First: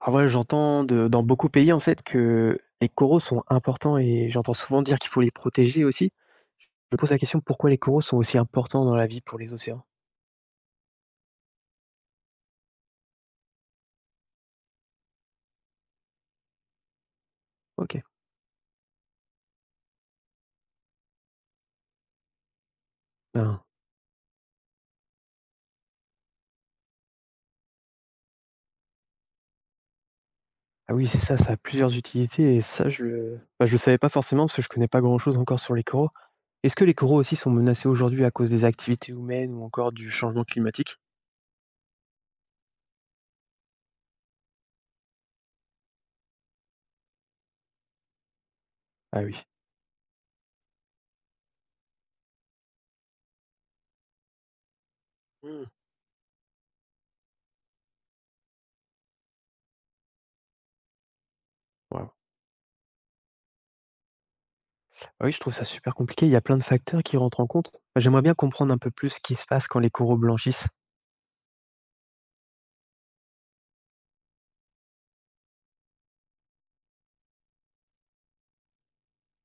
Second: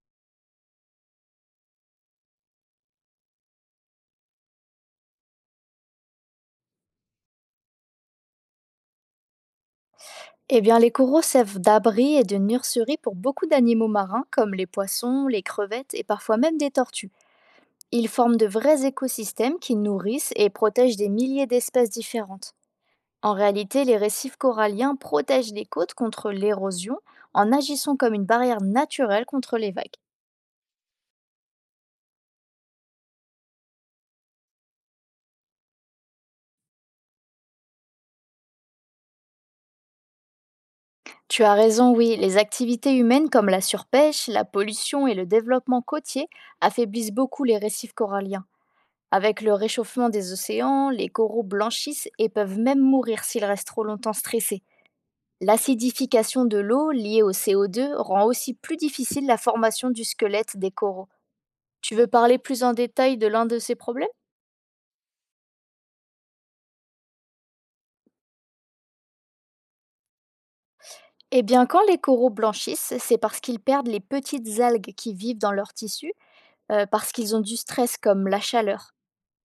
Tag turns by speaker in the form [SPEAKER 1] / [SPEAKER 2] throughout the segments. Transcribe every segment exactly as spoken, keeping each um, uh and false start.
[SPEAKER 1] Ah ouais, j'entends de dans beaucoup de pays, en fait, que les coraux sont importants et j'entends souvent dire qu'il faut les protéger aussi. Je me pose la question pourquoi les coraux sont aussi importants dans la vie pour les océans?
[SPEAKER 2] Eh bien, les coraux servent d'abri et de nurserie pour beaucoup d'animaux marins, comme les poissons, les crevettes et parfois même des tortues.
[SPEAKER 1] OK.
[SPEAKER 2] Ils forment de vrais écosystèmes qui nourrissent et protègent des milliers d'espèces différentes. En
[SPEAKER 1] Ah.
[SPEAKER 2] réalité, les récifs coralliens protègent les côtes contre l'érosion en agissant comme une barrière naturelle contre les vagues.
[SPEAKER 1] Ah oui, c'est ça, ça a plusieurs utilités et ça je le bah, je le savais pas forcément parce que je connais pas grand-chose encore sur les coraux. Est-ce que les coraux aussi sont menacés aujourd'hui à cause des activités humaines ou encore du changement climatique?
[SPEAKER 2] Tu as raison, oui, les activités humaines comme la surpêche, la pollution et le développement côtier affaiblissent beaucoup les récifs coralliens.
[SPEAKER 1] Ah
[SPEAKER 2] Avec
[SPEAKER 1] oui.
[SPEAKER 2] le réchauffement des océans, les coraux blanchissent et peuvent même mourir s'ils restent trop longtemps stressés.
[SPEAKER 1] Mmh.
[SPEAKER 2] L'acidification de l'eau liée au C O deux rend aussi plus difficile la formation du squelette des coraux. Tu veux
[SPEAKER 1] Waouh.
[SPEAKER 2] parler plus en détail de l'un de ces problèmes?
[SPEAKER 1] Ah oui, je trouve ça super compliqué, il y a plein de facteurs qui rentrent en compte. Bah, j'aimerais bien comprendre un peu plus ce qui se passe quand les coraux blanchissent.
[SPEAKER 2] Eh bien, quand les coraux blanchissent, c'est parce qu'ils perdent les petites algues qui vivent dans leurs tissus, euh, parce qu'ils ont du stress comme la chaleur.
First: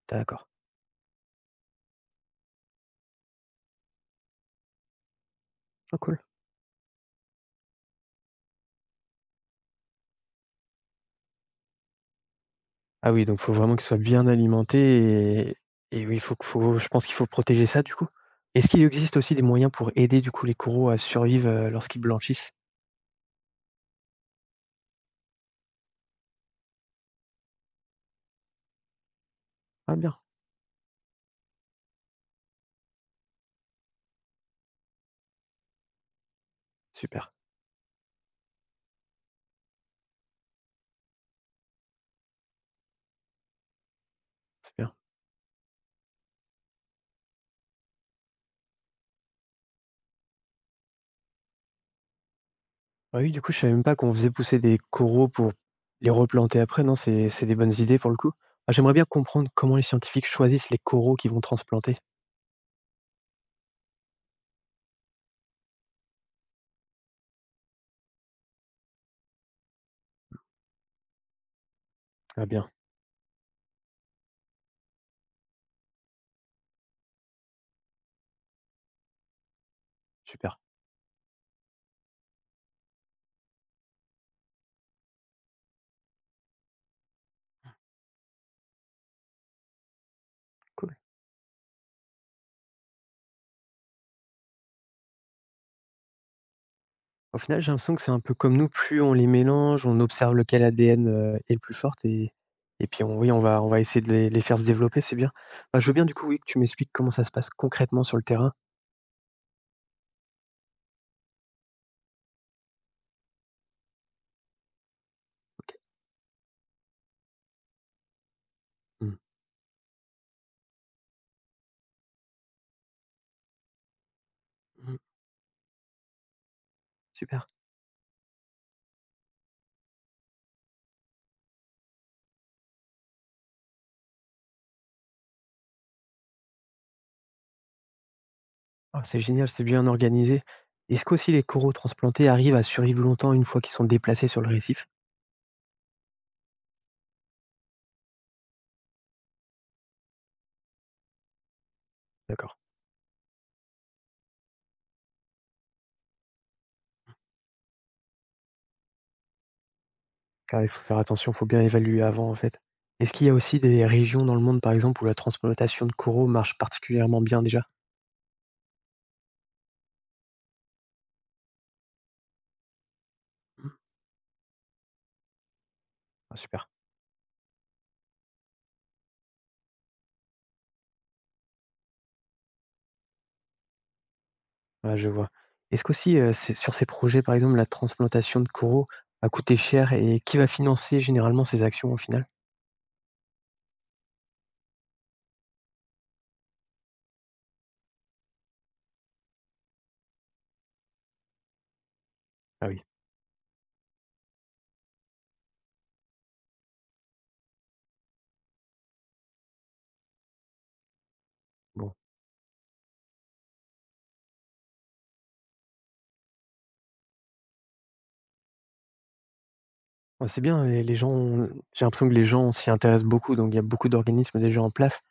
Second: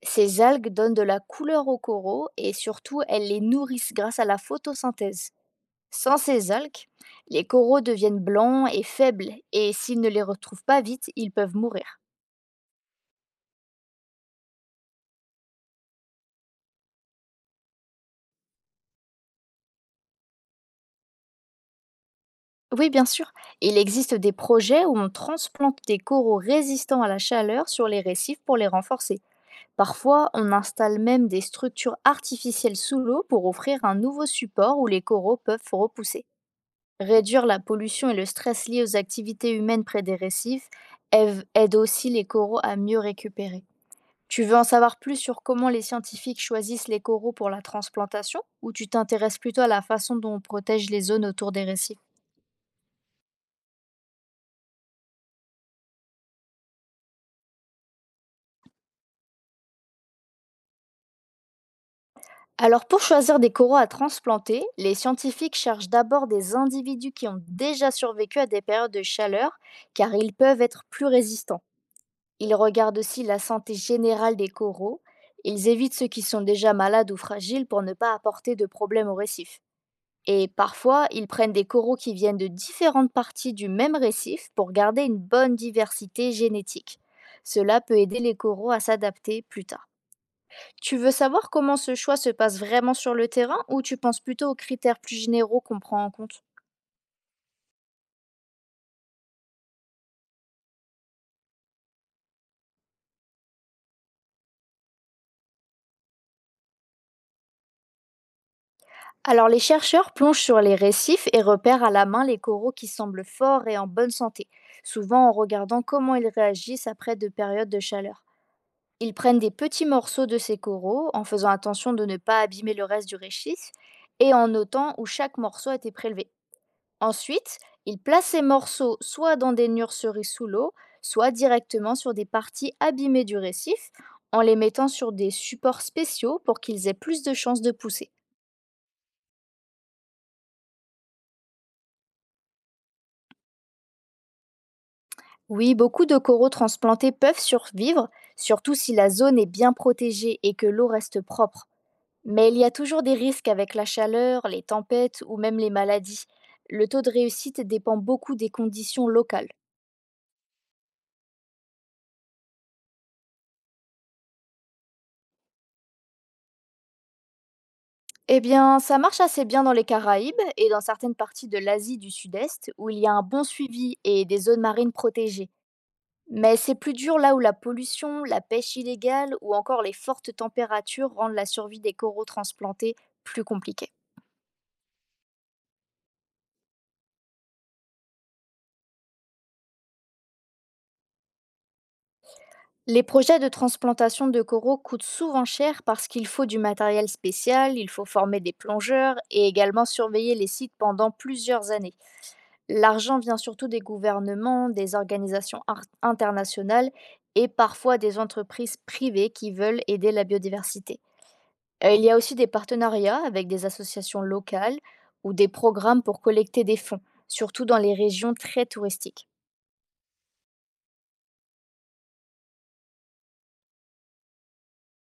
[SPEAKER 2] Ces
[SPEAKER 1] D'accord.
[SPEAKER 2] algues donnent de la couleur aux coraux et surtout, elles les nourrissent grâce à la photosynthèse.
[SPEAKER 1] Ah
[SPEAKER 2] Sans
[SPEAKER 1] cool.
[SPEAKER 2] ces algues, les coraux deviennent blancs et faibles, et s'ils ne les retrouvent pas vite, ils peuvent mourir.
[SPEAKER 1] Ah oui, donc faut vraiment qu'il soit bien alimenté et et oui, faut que faut je pense qu'il faut protéger ça du coup. Est-ce qu'il existe aussi des moyens pour aider du coup les coraux à survivre, heu, lorsqu'ils blanchissent?
[SPEAKER 2] Oui, bien sûr, il existe des projets où on transplante des coraux résistants à la chaleur sur les récifs pour les renforcer.
[SPEAKER 1] Ah bien,
[SPEAKER 2] Parfois, on installe même des structures artificielles sous l'eau pour offrir un nouveau support où les coraux peuvent repousser.
[SPEAKER 1] super,
[SPEAKER 2] Réduire la pollution et le stress liés aux activités humaines près des récifs aide aide aussi les coraux à mieux récupérer. Tu veux en
[SPEAKER 1] c'est bien.
[SPEAKER 2] savoir plus sur comment les scientifiques choisissent les coraux pour la transplantation, ou tu t'intéresses plutôt à la façon dont on protège les zones autour des récifs?
[SPEAKER 1] Ah oui, du coup, je savais même pas qu'on faisait pousser des coraux pour les replanter après, non, c'est c'est des bonnes idées pour le coup. Ah, j'aimerais bien comprendre comment les scientifiques choisissent les coraux qu'ils vont transplanter.
[SPEAKER 2] Alors, pour choisir des coraux à transplanter, les scientifiques cherchent d'abord des individus qui ont déjà survécu à des périodes de chaleur, car ils peuvent être plus résistants.
[SPEAKER 1] Ah
[SPEAKER 2] Ils
[SPEAKER 1] bien,
[SPEAKER 2] regardent aussi la santé générale des coraux, ils évitent ceux qui sont déjà malades ou fragiles pour ne pas apporter de problème au récif. Et
[SPEAKER 1] super,
[SPEAKER 2] parfois, ils prennent des coraux qui viennent de différentes parties du même récif pour garder une bonne diversité génétique. Cela peut aider les coraux à s'adapter plus tard.
[SPEAKER 1] cool.
[SPEAKER 2] Tu veux savoir comment ce choix se passe vraiment sur le terrain, ou tu penses plutôt aux critères plus généraux qu'on prend en compte?
[SPEAKER 1] Au final, j'ai l'impression que c'est un peu comme nous, plus on les mélange, on observe lequel A D N, heu, est le plus forte et et puis on oui, on va on va essayer de les les faire se développer, c'est bien. Bah, je veux bien du coup, oui, que tu m'expliques comment ça se passe concrètement sur le terrain.
[SPEAKER 2] Alors, les chercheurs plongent sur les récifs et repèrent à la main les coraux qui semblent forts et en bonne santé, souvent en
[SPEAKER 1] OK.
[SPEAKER 2] regardant comment ils réagissent après de périodes de chaleur. Ils
[SPEAKER 1] Mmh
[SPEAKER 2] prennent des petits morceaux de ces coraux, en faisant attention de ne pas abîmer le reste du récif et en notant
[SPEAKER 1] mh.
[SPEAKER 2] où chaque morceau a été prélevé.
[SPEAKER 1] Super.
[SPEAKER 2] Ensuite, ils placent ces morceaux soit dans des nurseries sous l'eau, soit directement sur des parties abîmées du récif, en les mettant sur des supports spéciaux pour qu'ils aient plus de chances de pousser.
[SPEAKER 1] Ah, c'est génial, c'est bien organisé. Est-ce qu'aussi les coraux transplantés arrivent à survivre longtemps une fois qu'ils sont déplacés sur le récif?
[SPEAKER 2] Oui, beaucoup de coraux transplantés peuvent survivre, surtout si la zone est bien protégée et que l'eau reste propre. Mais
[SPEAKER 1] D'accord.
[SPEAKER 2] il y a toujours des risques avec la chaleur, les tempêtes ou même les maladies. Le taux de réussite dépend beaucoup des conditions locales.
[SPEAKER 1] Car il faut faire attention, il faut bien évaluer avant en fait. Est-ce qu'il y a aussi des régions dans le monde, par exemple, où la transplantation de coraux marche particulièrement bien déjà?
[SPEAKER 2] Eh bien, ça marche assez bien dans les Caraïbes et dans certaines parties de l'Asie du Sud-Est, où il y a un bon
[SPEAKER 1] Mmh.
[SPEAKER 2] suivi et des zones marines protégées.
[SPEAKER 1] Ah
[SPEAKER 2] Mais
[SPEAKER 1] super.
[SPEAKER 2] c'est plus dur là où la pollution, la pêche illégale ou encore les fortes températures rendent la survie des coraux transplantés plus compliquée.
[SPEAKER 1] Ouais, je vois. Est-ce qu'aussi, heu, c'est sur ces projets, par exemple, la transplantation de coraux a coûté cher et qui va financer généralement ces actions au final?
[SPEAKER 2] Les projets de transplantation de coraux coûtent souvent cher parce qu'il faut du matériel spécial, il faut former des plongeurs et également surveiller les sites pendant plusieurs années.
[SPEAKER 1] Ah oui,
[SPEAKER 2] L'argent vient surtout des gouvernements, des organisations ar- internationales et parfois des entreprises privées qui veulent aider la biodiversité. Euh,
[SPEAKER 1] bon.
[SPEAKER 2] Il y a aussi des partenariats avec des associations locales ou des programmes pour collecter des fonds, surtout dans les régions très touristiques.
[SPEAKER 1] Ouais, c'est bien et les gens ont j'ai l'impression que les gens s'y intéressent beaucoup, donc il y a beaucoup d'organismes déjà en place.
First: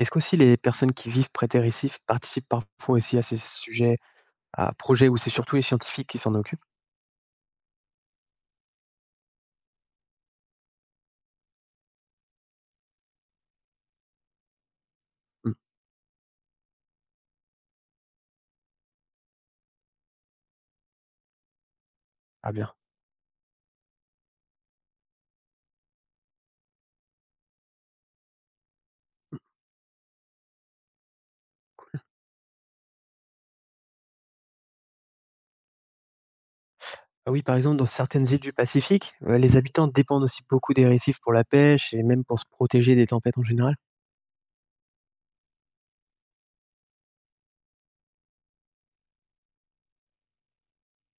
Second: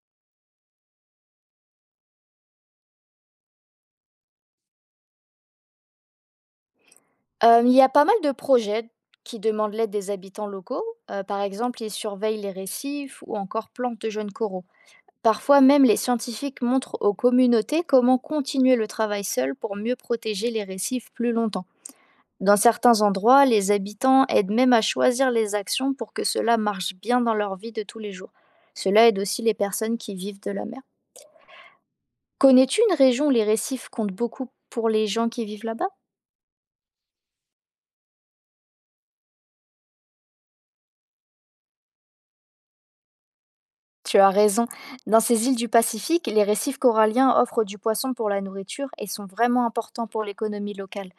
[SPEAKER 1] Est-ce qu'aussi les personnes qui vivent près des récifs participent parfois aussi à ces sujets, à projets où c'est surtout les scientifiques qui s'en occupent?
[SPEAKER 2] Hem, il y a pas mal de projets qui demandent l'aide des habitants locaux. Heu, par exemple, ils surveillent les récifs ou encore plantent de jeunes coraux.
[SPEAKER 1] Mmh.
[SPEAKER 2] Parfois même, les scientifiques montrent aux communautés comment continuer le travail seul pour mieux protéger les récifs plus longtemps.
[SPEAKER 1] Ah
[SPEAKER 2] Dans
[SPEAKER 1] bien.
[SPEAKER 2] certains endroits, les habitants aident même à choisir les actions pour que cela marche bien dans leur vie de tous les jours. Cela aide
[SPEAKER 1] Mmh,
[SPEAKER 2] aussi les personnes qui vivent de la mer.
[SPEAKER 1] cool.
[SPEAKER 2] Connais-tu une région où les récifs comptent beaucoup pour les gens qui vivent là-bas?
[SPEAKER 1] Ah oui, par exemple, dans certaines îles du Pacifique, heu, les habitants dépendent aussi beaucoup des récifs pour la pêche et même pour se protéger des tempêtes en général?
[SPEAKER 2] Tu as raison. Dans ces îles du Pacifique, les récifs coralliens offrent du poisson pour la nourriture et sont vraiment importants pour l'économie locale.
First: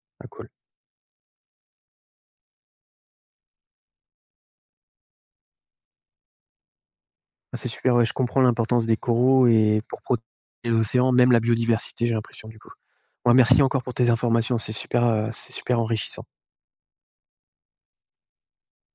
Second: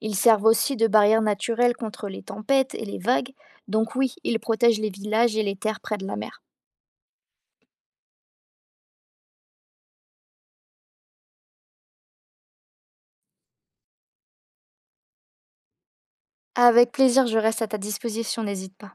[SPEAKER 2] Ils
[SPEAKER 1] Ah
[SPEAKER 2] servent
[SPEAKER 1] cool.
[SPEAKER 2] aussi de barrière naturelle contre les tempêtes et les vagues, donc oui, ils protègent les villages et les terres près de la mer.
[SPEAKER 1] Ah, c'est super, ouais, je comprends l'importance des coraux et pour protéger l'océan, même la biodiversité, j'ai l'impression du coup. Ouais, merci encore pour tes informations, c'est super, heu, c'est super enrichissant.
[SPEAKER 2] Avec plaisir, je reste à ta disposition, n'hésite pas.